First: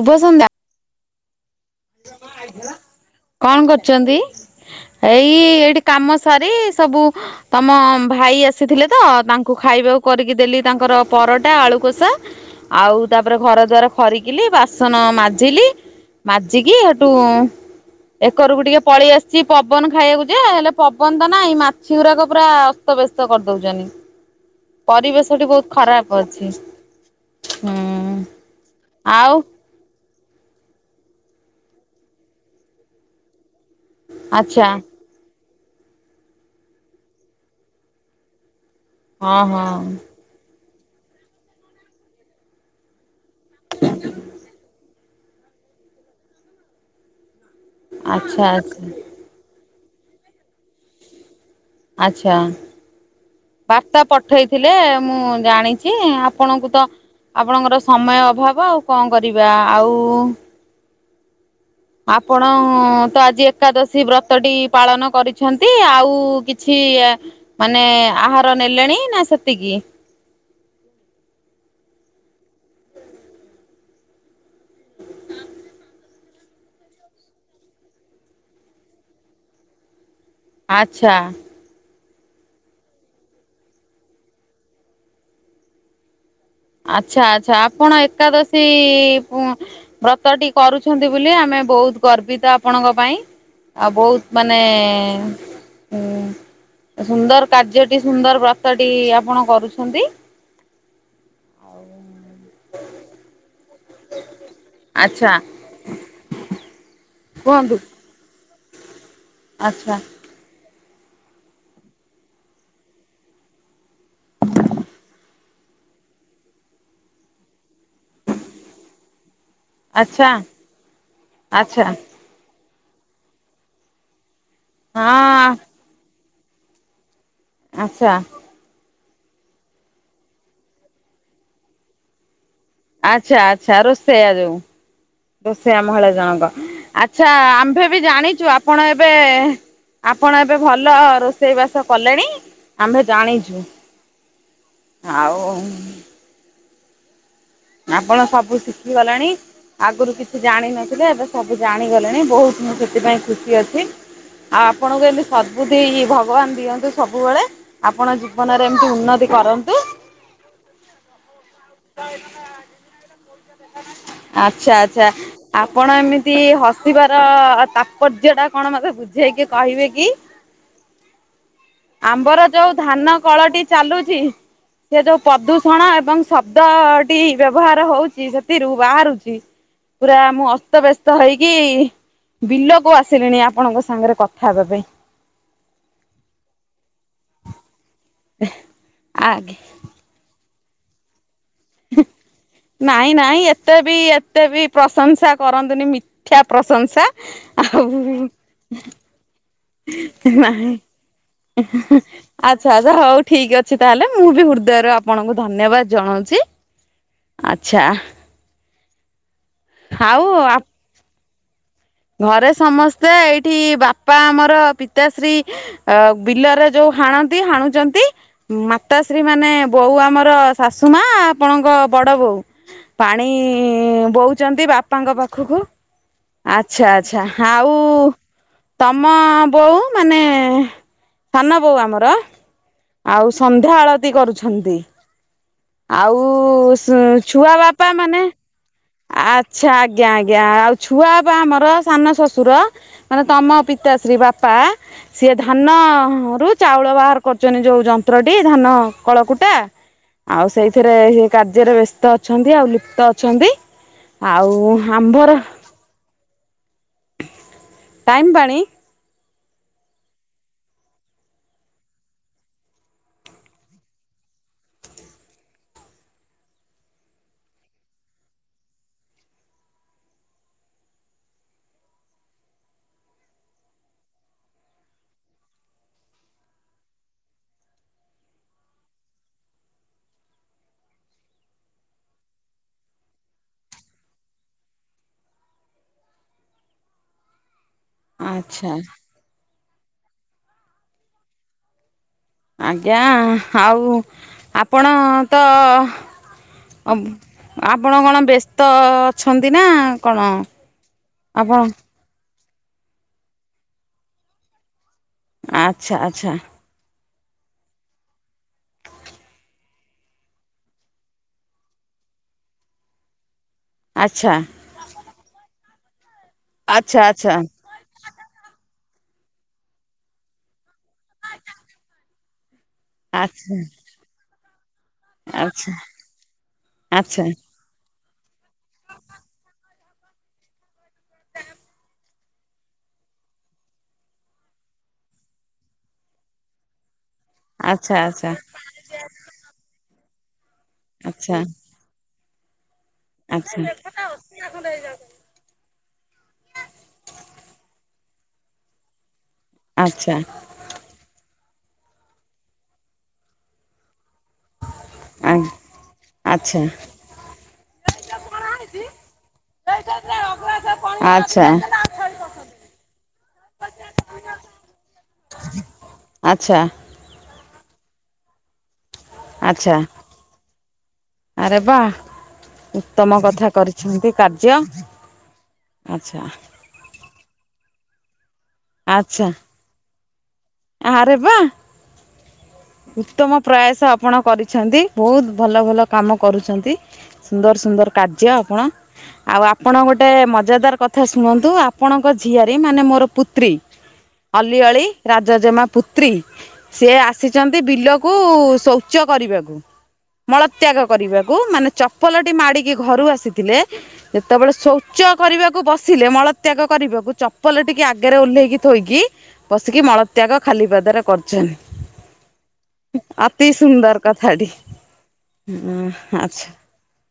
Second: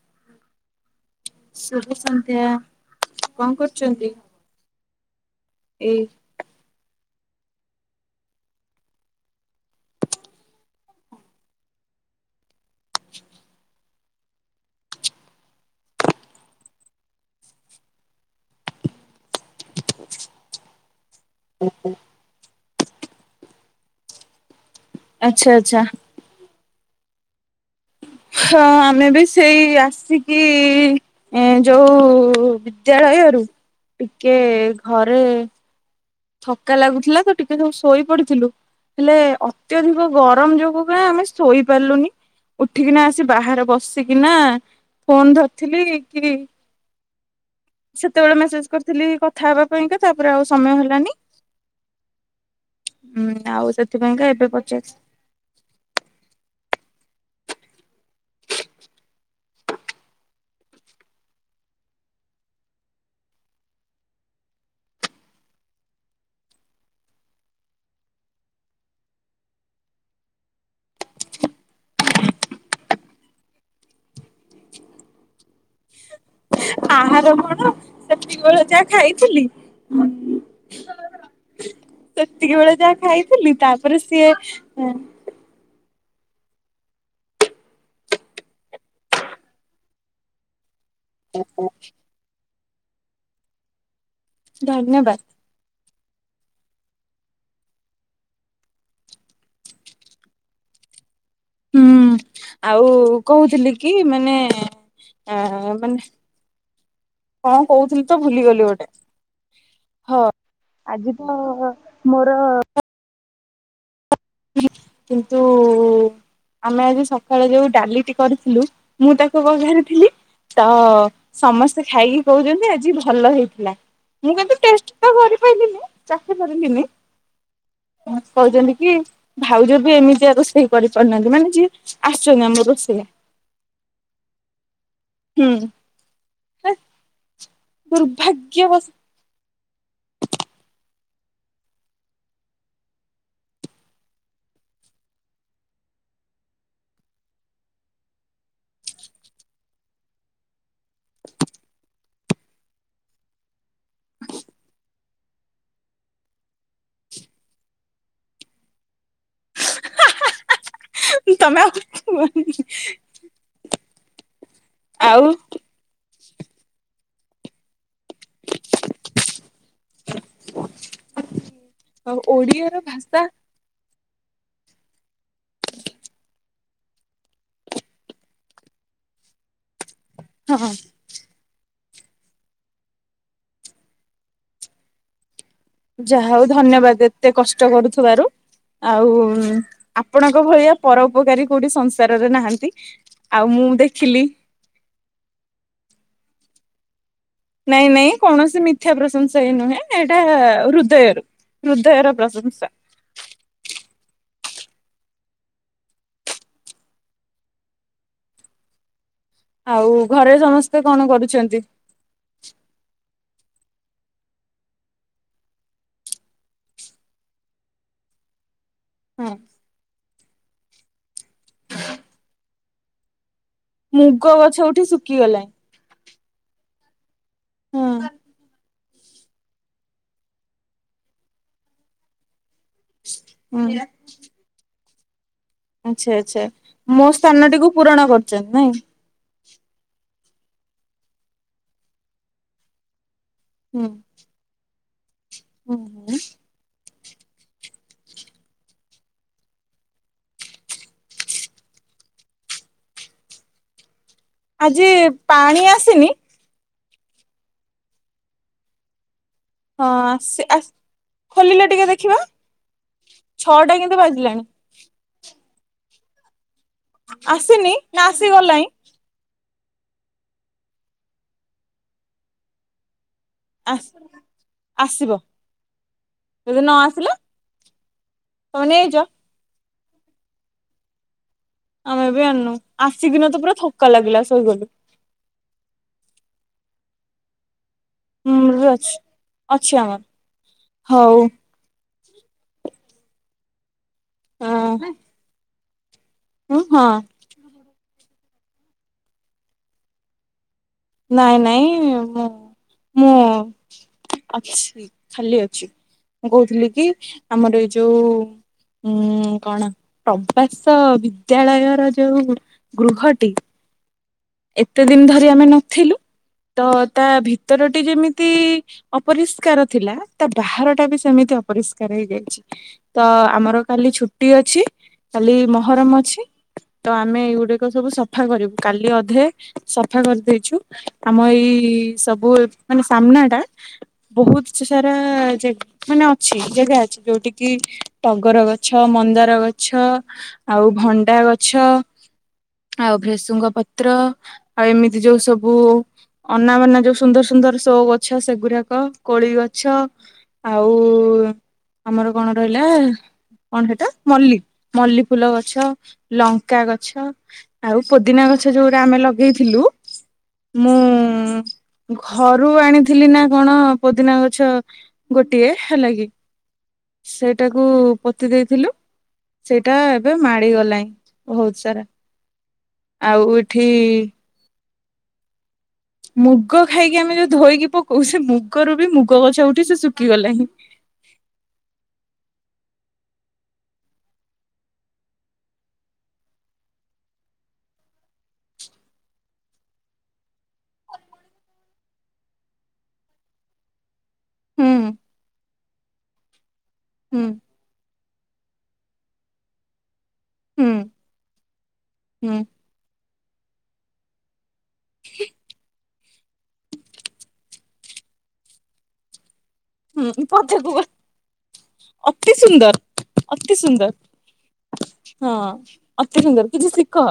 ଶୁଭ ସନ୍ଧ୍ୟା। ଶୁଭ ସନ୍ଧ୍ୟା କଣ କରୁଛନ୍ତି ଏଇ ଏଇଠି ଏଇ କାଠ ସଜାଡୁ ସାରି ସବୁ ତମ ଭାଇ ଆସିଥିଲେ ତ ତାଙ୍କୁ ଖାଇବାକୁ କରିକି ଦେଲି ତାଙ୍କର ପରଟା ଆଳୁକୋଷା। ଆଉ ତାପରେ ଘର ଦୁଆର ଖରିକିଲି ବାସନ ମାଜିଲି। ଜିଛି କି ହେଠୁ ଏକରକୁ ଟିକେ ପଳେଇ ଆସିଛି ପବନ ଖାଇବାକୁ ଯେ ହେଲେ ପବନ ତ ନାଇଁ ମାଛି ଗୁରାକ ପୁରା ଅସ୍ତବ୍ୟସ୍ତ କରିଦେଉଛନ୍ତି। ପରିବେଶଟି ଆଚ୍ଛା ବହୁତ୍ ଆଚ୍ଛା ଖରାପ ଅଛି ହୁଁ। ହଁ ଆମେ ବି ଆଉ ସେଇ ଆସି କି ଏ ଯୋଉ ବିଦ୍ୟାଳୟରୁ ଟିକେ ଆଚ୍ଛା ଘ ଏ ଥକା ଲାଗୁଥିଲା ତ ଟିକେ ସବୁ ଶୋଇ ପଡିଥିଲୁ ହେଲେ ହଁ ହଁ ଅତ୍ୟଧିକ ଗରମ ଯୋଗୁ ପା ଆମେ ଶୋଇପାରିଲୁନି ଉଠିକିନା ଆସି ବାହାରେ ବସିକିନା ଫୋନ ଧରିଥିଲି କି ସେତେବେଳେ ଆଚ୍ଛା ମେସେଜ ଆଚ୍ଛା କରିଥିଲି। କଥା ହେବା ପାଇଁକା ତାପରେ ଆଉ ସମୟ ହେଲାନି। ଆଛା ହୁଁ ଆଉ ବାର୍ତ୍ତା ସେଥିପାଇଁକା ଏବେ ପଠେଇଥିଲେ ପଚାରିଛି ମୁଁ ଜାଣି ଛି ଆପଣଙ୍କୁ ତ ଆପଣଙ୍କର ସମୟ ଅଭାବ ଆଉ କଣ କରିବା ଆଉ ଆପଣ ତ ଆଜି ଏକାଦଶୀ ବ୍ରତଟି ପାଳନ କରିଛନ୍ତି ଆଉ କିଛି ମାନେ ଆହାର ନେଲେଣି ନା ସେତିକି? ଆହୁରି ଆହାର କଣ ସେତିକି ବେଳେ ଯାହା ଖାଇଥିଲି। ଆଚ୍ଛା। ସେତିକି ବେଳେ ଯାହା ଖାଇଥିଲି ତାପରେ ସିଏ ଆଚ୍ଛା ଆଚ୍ଛା ଆପଣ ଏକାଦଶି ବ୍ରତ ଟି କରୁଛନ୍ତି ବୋଲି ଆମେ ବହୁତ ଗର୍ବିତ ଆପଣଙ୍କ ପାଇଁ। ଆଉ ବହୁତ ମାନେ ଧନ୍ୟବାଦ। ହୁଁ ସୁନ୍ଦର କାର୍ଯ୍ୟଟି ସୁନ୍ଦର ବ୍ରତଟି ଆପଣ କରୁଛନ୍ତି। ହୁଁ। ଆଉ କହୁଥିଲି କି ମାନେ ଆଚ୍ଛା ଅ ମାନେ କଣ କୁହନ୍ତୁ କହୁଥିଲି ତ ଭୁଲିଗଲି ଗୋଟେ। ଆଚ୍ଛା। ହଁ ଆଜି ତ ମୋର କିନ୍ତୁ ଆମେ ଆଜି ସକାଳେ ଯୋଉ ଡାଲିଟି କରିଥିଲୁ ମୁଁ ତାକୁ ବଘା ଥିଲି ଆଚ୍ଛା ତ ସମସ୍ତେ ଆଚ୍ଛା ଖାଇ କହୁଛନ୍ତି ଆଜି ଭଲ ହେଇଥିଲା ମୁଁ କିନ୍ତୁ ଟେଷ୍ଟ କରି ହଁ କହିଲି ଲେ ଚାଖିପାରିଲିନି ଆଚ୍ଛା କହୁଛନ୍ତି କି? ଭାଉଜ ବି ଏମିତିଆ ରୋଷେଇ କରିପାରୁନାହାନ୍ତି, ମାନେ ଯିଏ ଆସୁଛନ୍ତି ଆମ ରୋଷେଇ। ଆଛା ଆଚ୍ଛା ରୋଷେଇଆ ଯୋଉ ହୁଁ ରୋଷେଇଆ ମହିଳା ଜଣଙ୍କ ଆଚ୍ଛା ଆ ଏବେ ବି ଜାଣିଛୁ ଆପଣ ଦୁର୍ଭାଗ୍ୟବଶ ଏବେ ଆପଣ ଏବେ ଭଲ ରୋଷେଇ ବାସ କଲେଣି, ଆମ୍ଭେ ଜାଣିଛୁ। ଆଉ ଆପଣ ସବୁ ଶିଖିଗଲେଣି। ଆଗରୁ କିଛି ଜାଣିନଥିଲେ ଏବେ ସବୁ ଜାଣିଗଲେଣି ବୋହୁତ ମୁଁ ସେଥିପାଇଁ ଖୁସି ଅଛି। ଆଉ ଆପଣଙ୍କୁ ଏମିତି ସଦ୍ବୁଦ୍ଧି ଭଗବାନ ଦିଅନ୍ତୁ ସବୁବେଳେ। ଆପଣ ଜୀବନରେ ଏମିତି ଉନ୍ନତି କରନ୍ତୁ। ତମେ ଆଉ କୁହନି। ଆଚ୍ଛା ଆଚ୍ଛା ଆପଣ ଏମିତି ହସିବାର ତାପ ପର୍ଯଯ୍ୟୟ ଟା କଣ ମତେ ବୁଝେଇକି କହିବେ କି? ଆଉ ଆମ୍ଭ ର ଯୋଉ ଓଡିଆର ଧାନ ଭାଷା କଳଟି ଚାଲୁଚି ସେ ଯୋଉ ପ୍ରଦୂଷଣ ଏବଂ ଶବ୍ଦଟି ବ୍ୟବହାର ହୋଉ ସେଥିରୁ ବାହାରୁଚି ପୁରା ମୁଁ ହଁ ଅସ୍ତବ୍ୟସ୍ତ ତ ହେଇକି ବିଲକୁ ଆସିଲିଣି ଆପଣଙ୍କ ସାଙ୍ଗରେ କଥା ହେବା ପାଇଁ। ଯାହା ହଉ ଧନ୍ୟବାଦ ଏତେ କଷ୍ଟ କରୁଥିବାରୁ ଆଉ ଆଜ୍ଞା। ଆପଣଙ୍କ ଭଳିଆ ପରପକାରୀ କୋଉଠି ସଂସାରରେ ନାହାନ୍ତି। ନାଇଁ ନାଇଁ ଆଉ ମୁଁ ଏତେ ବି ଦେଖିଲି ଏତେ ବି ପ୍ରଶଂସା କରନ୍ତୁନି ମିଠା ପ୍ରଶଂସା। ଆଉ ନାଇଁ ନାଇଁ କୌଣସି ମିଥ୍ୟା ପ୍ରଶଂସା ଏଇ ନୁହେଁ। ଏଇଟା ନାହିଁ ହୃଦୟରୁ ହୃଦୟର ପ୍ରଶଂସା। ଆଛା ହଉ ଠିକ ଅଛି ତାହେଲେ ମୁଁ ବି ହୃଦୟରୁ ଆପଣଙ୍କୁ ଧନ୍ୟବାଦ ଜଣାଉଚି। ଆଚ୍ଛା। ଆଉ ଘରେ ସମସ୍ତେ କଣ କରୁଛନ୍ତି? ଘରେ ସମସ୍ତେ ଏଇଠି ବାପା ଆମର ପିତାଶ୍ରୀ ଅ ବିଲରେ ଯୋଉ ହାଣନ୍ତି ହାଣୁଛନ୍ତି। ମାତାଶ୍ରୀ ହଁ ମାନେ ବୋଉ ଆମର ଶାଶୁ ମା ଆପଣଙ୍କ ବଡ ବୋଉ। ପାଣି ମୁଗ ଗଛ ବୋଉଛନ୍ତି ଉଠି ବାପାଙ୍କ ଶୁଖିଗଲାଣି ପାଖକୁ। ଆଚଛା ଆଚଛା ଆଉ ହଁ ତମ ବୋଉ ମାନେ ସାନ ବୋଉ ଆମର। ଆଉ ସନ୍ଧ୍ୟା ହୁଁ ଆଳତି କରୁଛନ୍ତି। ଆଚ୍ଛା ଆଉ ଆଚ୍ଛା। ମୋ ସ୍ଥାନ ଛୁଆ ଟିକୁ ବାପା ପୂରଣ ମାନେ କରୁଛନ୍ତି ନାଇଁ। ଆଚ୍ଛା ଆଜ୍ଞା ଆଜ୍ଞା ଆଉ ଛୁଆ ବା ଆମର ସାନ ଶଶୁର। ମାନେ ତମ ହୁଁ ପିତାଶ୍ରୀ ବାପା। ସିଏ ହୁଁ ହୁଁ। ଧାନରୁ ଚାଉଳ ବାହାର କରୁଛନ୍ତି ଯୋଉ ଯନ୍ତ୍ରଟି ଧାନ କଳକୁଟା। ଆଉ ସେଇଥିରେ ସେ କାର୍ଯ୍ୟରେ ବ୍ୟସ୍ତ ଅଛନ୍ତି ଆଉ ଲୁପ୍ତ ଅଛନ୍ତି। ଆଉ ଆଜି ଆମ୍ଭର ପାଣି ଆସିନି? ଟାଇମ୍ ପାଣି ହଁ ଆସି ଆ ଖୋଲିଲେ ଟିକେ ଦେଖିବା ଛଅଟା କିନ୍ତୁ ବାଜିଲାଣି। ଆସିନି ନା ଆସିଗଲାଣି? ଆସ ଆସିବ ଯଦି ନ ଆସିଲ [unintelligible] ଆମେ ବି ଆଣନୁ ଆସିକିିନ ତ ପୁରା ଥକା ଲାଗିଲା ଶୋଇଗଲୁ। ଆଚ୍ଛା ଅଛି ଅଛି ଆମର ହଉ ଆଜ୍ଞା ଆଉ ଆପଣ ତ ହଁ ଆପଣ କଣ ବ୍ୟସ୍ତ ଅଛନ୍ତି ନା କଣ? ନାଇଁ ଆପଣ ନାଇଁ ମୁଁ ମୁଁ ଅଛି। ଖାଲି ଅଛି ଆଚ୍ଛା ଆଚ୍ଛା ମୁଁ କହୁଥିଲି କି ଆମର ଏଇ ଯୋଉ ଉୁଁ କଣ ପ୍ରବାସ ବିଦ୍ୟାଳୟର ଯୋଉ ଗୃହଟି ଆଚ୍ଛା। ଏତେ ଦିନ ଧରି ଆମେ ନଥିଲୁ ତ ଆଚ୍ଛା ତା ଭିତରଟି ଯେମିତି ଅପରିଷ୍କାର ଥିଲା ତା ବାହାର ଟା ବି ସେମିତି ଅପରିଷ୍କାର ହେଇଯାଇଛି। ତ ଆଚ୍ଛା ଆମର କାଲି ଛୁଟି ଅଛି କାଲି ମହରମ ଅଛି ତ ଆମେ ଆଚ୍ଛା ଏଇ ଗୁଟେ ସବୁ ସଫା କରିବୁ କାଲି ଅ ଧେ ସଫା କରିଦେଇଛୁ ଆମ ଏଇ ସବୁ ମାନେ ସାମ୍ନା ଟା। ବହୁତ ସାରା ମାନେ ଅଛି ଜାଗା ଅଛି ଯୋଉଠିକ କି ଆଚ୍ଛା ଟଗର ଗଛ, ମନ୍ଦାର ଗଛ ଆଉ ଭଣ୍ଡା ଗଛ ଆଉ ଭେସୁଙ୍ଗ ଆଚ୍ଛା ପତ୍ର ଆଉ ଏମିତି ଯୋଉ ଯୋଉ ସବୁ ଅନା ବନା ଯୋଉ ସୁନ୍ଦର ସୁନ୍ଦର ସୋ ଗଛ ସେଗୁଡାକ କୋଳି ଗଛ। ଛ ଆଚ୍ଛା ଆଚ୍ଛା ଆଚ୍ଛା ଆଉ ଆମର କଣ ରହିଲା କଣ ସେଇଟା ମଲ୍ଲି। ମଲ୍ଲି ଫୁଲ ଆଚ୍ଛା ଗଛ, ଲଙ୍କା ଗଛ ଆଉ ପୋଦିନା ଗଛ। ସେ ଯୋଉଟା ଆମେ ଲଗେଇଥିଲୁ ଆଚ୍ଛା ଆଚ୍ଛା ମୁଁ ଘରୁ ଆଣିଥିଲି ନା କଣ ପୋଦିନା ଗଛ। ଗୋଟିଏ ହେଲା କିି। ଆଚ୍ଛା। ସେଇଟାକୁ ପୋତି ଦେଇଥିଲୁ ଆଚ୍ଛା ସେଇଟା ଏବେ ମାଡି ଗଲାଣି ଆରେ ବହୁତ ବା ସାରା। ଉତ୍ତମ ଆଉ କଥା ଏଠି କରିଛନ୍ତି କାର୍ଯ୍ୟ। ଆଚ୍ଛା ମୁଗ ଖାଇକି ଆମେ ଯୋଉ ଧୋଇକି ପକଉ ସେ ମୁଗରୁ ବି ମୁଗ ଆଚ୍ଛା ଗଛ ଉଠି ସେ ଶୁଖିଗଲାଣିିଁ। ଆରେ ବା। ଉତ୍ତମ ପ୍ରୟାସ ଆପଣ କରିଛନ୍ତି ବହୁତ ଭଲ ଭଲ କାମ କରୁଛନ୍ତି। ସୁନ୍ଦର ସୁନ୍ଦର କାର୍ଯ୍ୟ ଆପଣ ଆଉ ଆପଣ ଗୋଟେ ମଜାଦାର କଥା ଶୁଣନ୍ତୁ ଆପଣଙ୍କ ଝିଆରୀ ମାନେ ମୋର ପୁତ୍ରୀ ହୁଁ ଅଲିଅଳି ରାଜଜେମା ପୁତ୍ରୀ ସିଏ ହୁଁ ଆସିଛନ୍ତି। ବିଲକୁ ଶୌଚ କରିବାକୁ ହୁଁ ମଳତ୍ୟାଗ କରିବାକୁ ମାନେ ଚ ପଲଟି ହୁଁ ମାଡ଼ିକି ଘରୁ ଆସିଥିଲେ। ଯେତେବେଳେ ଶୌଚ କରିବାକୁ ବସିଲେ ମଳତ୍ୟାଗ କରିବାକୁ ଚପଲ ଟିକେ ଆଗରେ ଓହ୍ଲେଇକି ଥୋଇକି ବସିକି ହୁଁ ମଳତ୍ୟାଗ ଖାଲି ପଦାକୁ ଗ ପଦରେ ଅତି ସୁନ୍ଦର କରୁଛନ୍ତି। ଅତି ସୁନ୍ଦର କଥାଟି। ହଁ ହଁ ଅତି ସୁନ୍ଦର ଆଚ୍ଛା କିଛି ସିଖ।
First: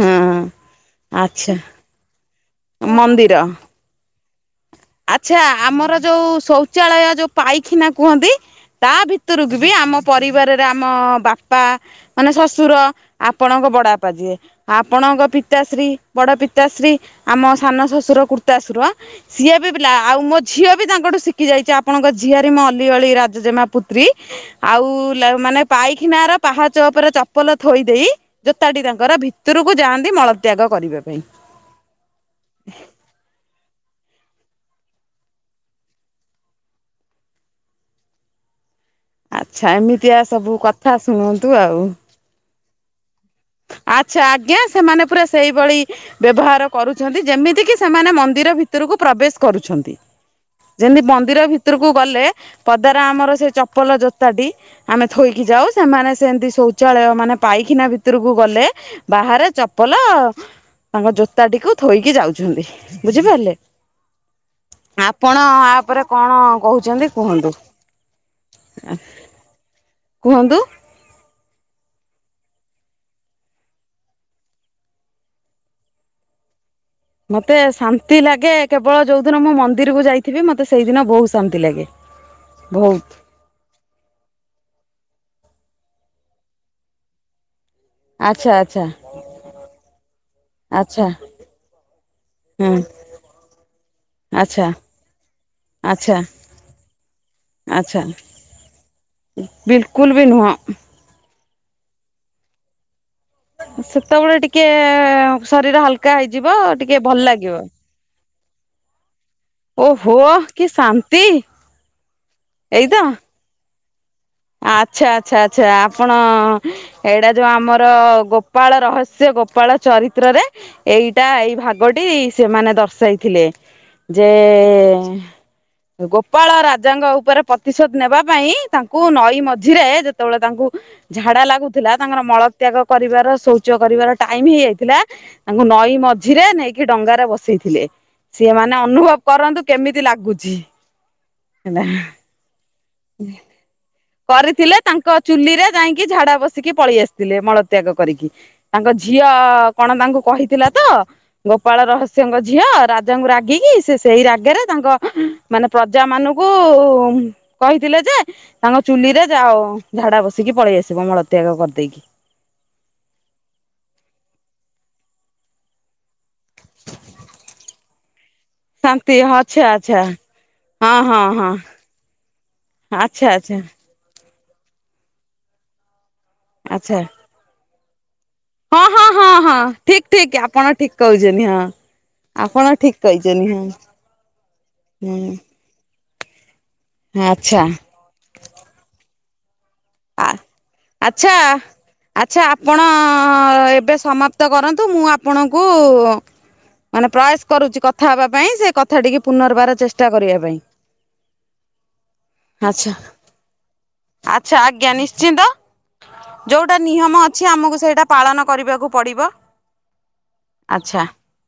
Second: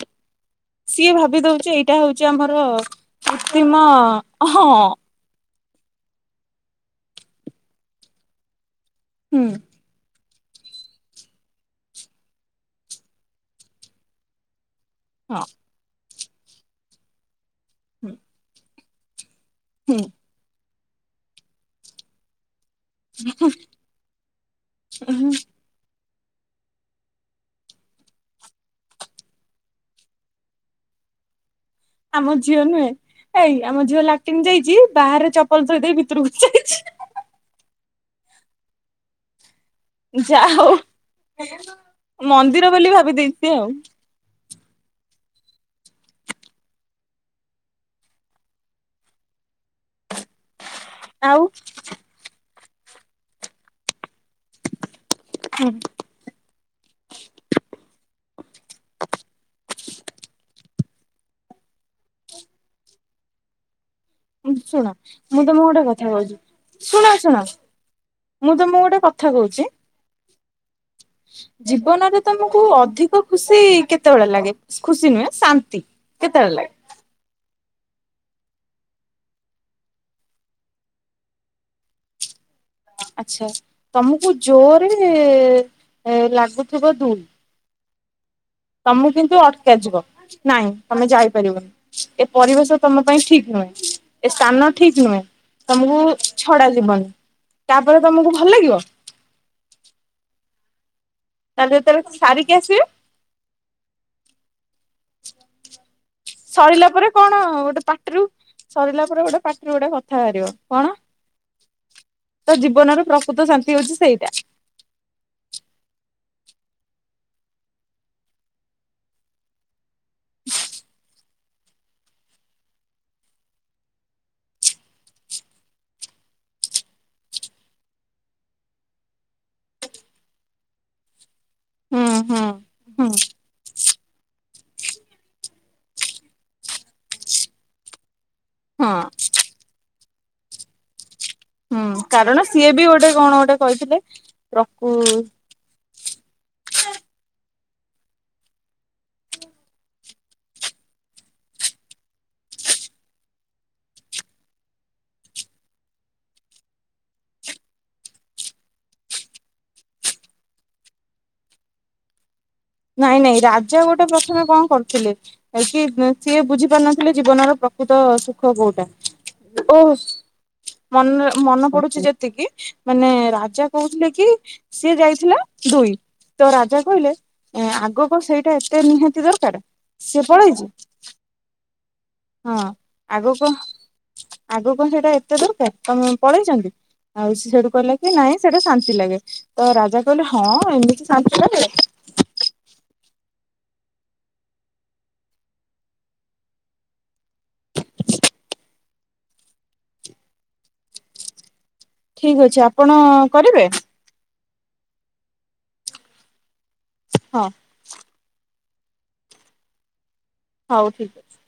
ହଁ ସିଏ ଭାବି ଆଚ୍ଛା ଦଉଛି ଏଇଟା ହଉଛି ଆମର ମନ୍ଦିର କୃତ୍ରିମ ହଁ। ଆଚ୍ଛା ଆମର ଯୋଉ ଶୌଚାଳୟ ଯୋଉ ପାଇଖାନା କୁହନ୍ତି। ତା ହୁଁ ଭିତରକୁ ବି ଆମ ପରିବାରରେ ଆମ ବାପା ମାନେ ଶ୍ୱଶୁର ଆପଣଙ୍କ ବଡାପା ଯିଏ। ଆପଣଙ୍କ ହଁ ପିତାଶ୍ରୀ ବଡ ପିତାଶ୍ରୀ ଆମ ସାନ ଶ୍ୱଶୁର କୁର୍ତ୍ତାଶୁର ସିଏ ବି ପିଲା ହୁଁ ଆଉ ମୋ ଝିଅ ବି ତାଙ୍କଠୁ ଶିଖି ଯାଇଛି। ଆପଣଙ୍କ ଝିଅରି ମୋ ଅଲି ଅଳି ରାଜଜେମା ପୁତ୍ରୀ ଆଉ ହୁଁ ମାନେ ପାଇଖାନାର ପାହାଚ ଉପରେ ଚପଲ ଥୋଇ ଦେଇ ଜୋତାଟି ତାଙ୍କର ଭିତରକୁ ଯାଆନ୍ତି ମଳତ୍ୟାଗ କରିବା ପାଇଁ। ଆମ ଝିଅ ନୁହେଁ ଏଇ ଆମ ଝିଅ ଲାଟିନ୍ ଯାଇଛି ବାହାରେ ଚପଲ ଥୋଇ ଦେଇ ଭିତରକୁ ଯାଇଛି। ଆଚ୍ଛା ଏମିତିଆ ଯା ସବୁ ହଉ କଥା ଶୁଣନ୍ତୁ ଆଉ। ମନ୍ଦିର ବୋଲି ଭାବି ଦେଇଛି ଆଉ। ଆଚ୍ଛା ଆଜ୍ଞା ସେମାନେ ପୁରା ସେଇଭଳି ବ୍ୟବହାର କରୁଛନ୍ତି ଯେମିତିକି ସେମାନେ ମନ୍ଦିର ଭିତରକୁ ପ୍ରବେଶ କରୁଛନ୍ତି। ଯେମିତି ମନ୍ଦିର ଆଉ ଭିତରକୁ ଗଲେ ପଦାରା ଆମର ସେ ଚପଲ ଜୋତାଟି ଆମେ ଥୋଇକି ଯାଉ ସେମାନେ ସେମିତି ଶୌଚାଳୟ ମାନେ ପାଇଖିନା ବି ଭିତରକୁ ଗଲେ ବାହାରେ ଚପଲ ତାଙ୍କ ଜୋତାଟିକୁ ଥୋଇକି ଯାଉଛନ୍ତି ବୁଝିପାରିଲେ। ଶୁଣ ମୁଁ ଆପଣ ତମକୁ ଗୋଟେ କଥା ଆପରେ କହୁଛି କଣ ଶୁଣ କୋହୁଚନ୍ତି ଶୁଣ କୁହନ୍ତୁ? ମୁଁ ତମକୁ ଗୋଟେ କଥା କୋହୁଚି। କୁହନ୍ତୁ। ଜୀବନରେ ତମକୁ ଅଧିକ ଖୁସି କେତୋଳେ ଲାଗେ ଖୁସି ନୁହେଁ ଶାନ୍ତି। କେତୋଳେ ଲାଗେ? ମତେ ଶାନ୍ତି ଲାଗେ କେବଳ ଯୋଉ ଦିନ ମୁଁ ମନ୍ଦିରକୁ ଯାଇଥିବି ମତେ ସେଇଦିନ ବୋହୁତ ଶାନ୍ତି ଲାଗେ। ଭୋଉ ଆଚ୍ଛା ତମୁକୁ ଜୋଓରେ ଏ ଲାଗୁଥୁବ ଦୁଇ ଆଚ୍ଛା ଆ ତମୁ କିନ୍ତୁ ଅଟକା ଯିବ ନାଇଁ ଆଚ୍ଛା ତମେ ଯାଇପାରିବନି। ଏ ହୁଁ ପରିବେଶ ତମ ପାଇଁ ଠିକ ନୁହେଁ, ଏ ଆଚ୍ଛା ସ୍ଥାନ ଠିକ ନୁହେଁ। ତମୁକୁ ଆଚ୍ଛା ଛଡା ଯିବନି ଆଚ୍ଛା ତାପରେ ତମୁକୁ ଭଲ ଲାଗିବ? ବିଲକୁଲ ବି ନୁହଁ। ତାହେଲେ ଯେତେବେଳ ଶାରିକି ଆସିବେ? ସେତେବେଳେ ଟିକେ ଶରୀର ହାଲକା ହେଇଯିବ ସରିଲା ଟିକେ ପରେ ଭଲ କଣ ଲାଗିବ। ଗୋଟେ ପାଟିରୁ ସରିଲା ପରେ ଗୋଟେ ପା ଗୋଟେ କଥା ଓହୋ ବାହାରିବ କି କଣ ଶାନ୍ତି ତ ଏଇତ ଜୀବନର ପ୍ରକୃତ ଶାନ୍ତି ହୋଉଚି ସେଇଟା। ଆଚ୍ଛା ଆଚ୍ଛା ଆଚ୍ଛା ଆପଣ ଏଇଟା ଯୋଉ ଆମର ଗୋପାଳ ରହସ୍ୟ ଗୋପାଳ ଚରିତ୍ରରେ ଏଇଟା ଏଇ ଭାଗଟି ସେମାନେ ଦର୍ଶାଇଥିଲେ ଯେ ଗୋପାଳ ରାଜାଙ୍କ ଉପରେ ପ୍ରତିଶୋଧ ନେବା ପାଇଁ ତାନ୍ ତାଙ୍କୁ ନଈ ମଝିରେ ଯେତେବେଳେ ତାଙ୍କୁ ଝାଡା ଲା ଗୁଥୁଲା ହୁଁ ତାଙ୍କର ହୁଁ ମଳ ତ୍ୟାଗ ହୁଁ କରିବାର ଶୌଚ କରିବାର ଟାଇମ ହେଇଯାଇଥିଲା ତାଙ୍କୁ ନଈ ମଝିରେ ନେଇକି ଡଙ୍ଗାରେ ବସେଇଥିଲେ ସିଏ ମାନେ ହଁ ଅନୁଭବ କରନ୍ତୁ କେମିତି ଲାଗୁଚି। ହୁଁ କାରଣ ସିଏ ବି ଗୋଟେ କଣ ଗୋଟେ କହିଥିଲେ। କରିଥିଲେ ପ୍ରକୁ ତାଙ୍କ ଚୁଲିରେ ଯାଇଁକି ଝାଡା ବସିକି ପଳି ଆସିଥିଲେ ମଳତ୍ୟାଗ କରିକି। ତାଙ୍କ ଝିଅ କଣ ତାଙ୍କୁ କହିଥିଲା ତ ଗୋପାଳ ରହସ୍ୟଙ୍କ ଝିଅ ରାଜାଙ୍କୁ ରାଗିକି ସେ ସେଇ ରାଗେରେ ତାଙ୍କ ମାନେ ପ୍ରଜାମାନଙ୍କୁ କହିଥିଲେ ଯେ ତାଙ୍କ ଚୁଲିରେ ଯାଅ ଝାଡା ବସିକି ପଳେଇ ଆସିବ ମଳତ୍ୟାଗ କରିଦେଇକି। ନାଇଁ ନାଇଁ ରାଜା ଗୋଟେ ପ୍ରଥମେ କଣ କରୁଥିଲେ। ହେଇକି ଉଁ ସିଏ ବୁଝି ପାରୁନଥିଲେ ଜୀବନର ପ୍ରକୃତ ସୁ ଖ କୋଉଟା ଶାନ୍ତି ହଁ ଆଚ୍ଛା ଓହୋ ଆଚ୍ଛା ହଁ ହଁ ମନ ହଁ ମନ ପଡୁଚି ଯେତିକି ମାନେ ଆଚ୍ଛା ଆଚ୍ଛା ରାଜା କୋହୁଥିଲେ କି ସିଏ ଯାଇଥିଲା ଦୁଇ ତ ରାଜା ଆଚ୍ଛା। କହିଲେ ଏଁ ଆଗ କଣ ସେଇଟା ଏତେ ହଁ ନିହାତି ଦରକାର ସିଏ ପଳେଇଚି କୋହୁଚନ୍ତି ହଁ। ହଁ ଆପଣ ଠିକ ଆଗ କହିଛନ୍ତି କଣ ହଁ ଆଗ କଣ ସେଇଟା ହୁଁ ଏତେ ଦରକାର। ତମେ ପଳେଇଚନ୍ତି ଆଉ ସେ ଆଚ୍ଛା ସେଇଠୁ କହିଲା କି ନାଇଁ ସେଇଟା ଶାନ୍ତି ଲାଗେ ତ ରାଜା ଆ କହଲେ ହଁ ଏମିତି ଆଚ୍ଛା ସାନ୍ତି ଲାଗେ। ଆଚ୍ଛା ଆପଣ ଏବେ ସମାପ୍ତ କରନ୍ତୁ ମୁଁ ଆପଣଙ୍କୁ ମାନେ ପ୍ରୟାସ କରୁଚି କଥା ହବା ପାଇଁ ସେ କଥାଟିକେ ପୁନର୍ବାର ଚେଷ୍ଟା କରିବା ପାଇଁ। ଠିକ ଅଛି ଆଚ୍ଛା ଆପଣ କରିବେ? ଆଚ୍ଛା ଆଜ୍ଞା ନିଶ୍ଚିନ୍ତ ଯୋଉଟା ନିୟମ ହଁ ଅଛି ଆମକୁ ସେଇଟା ପାଳନ କରିବାକୁ ପଡ଼ିବ। ହୋଉ ଆଚ୍ଛା ଠିକ୍ ଅଛି।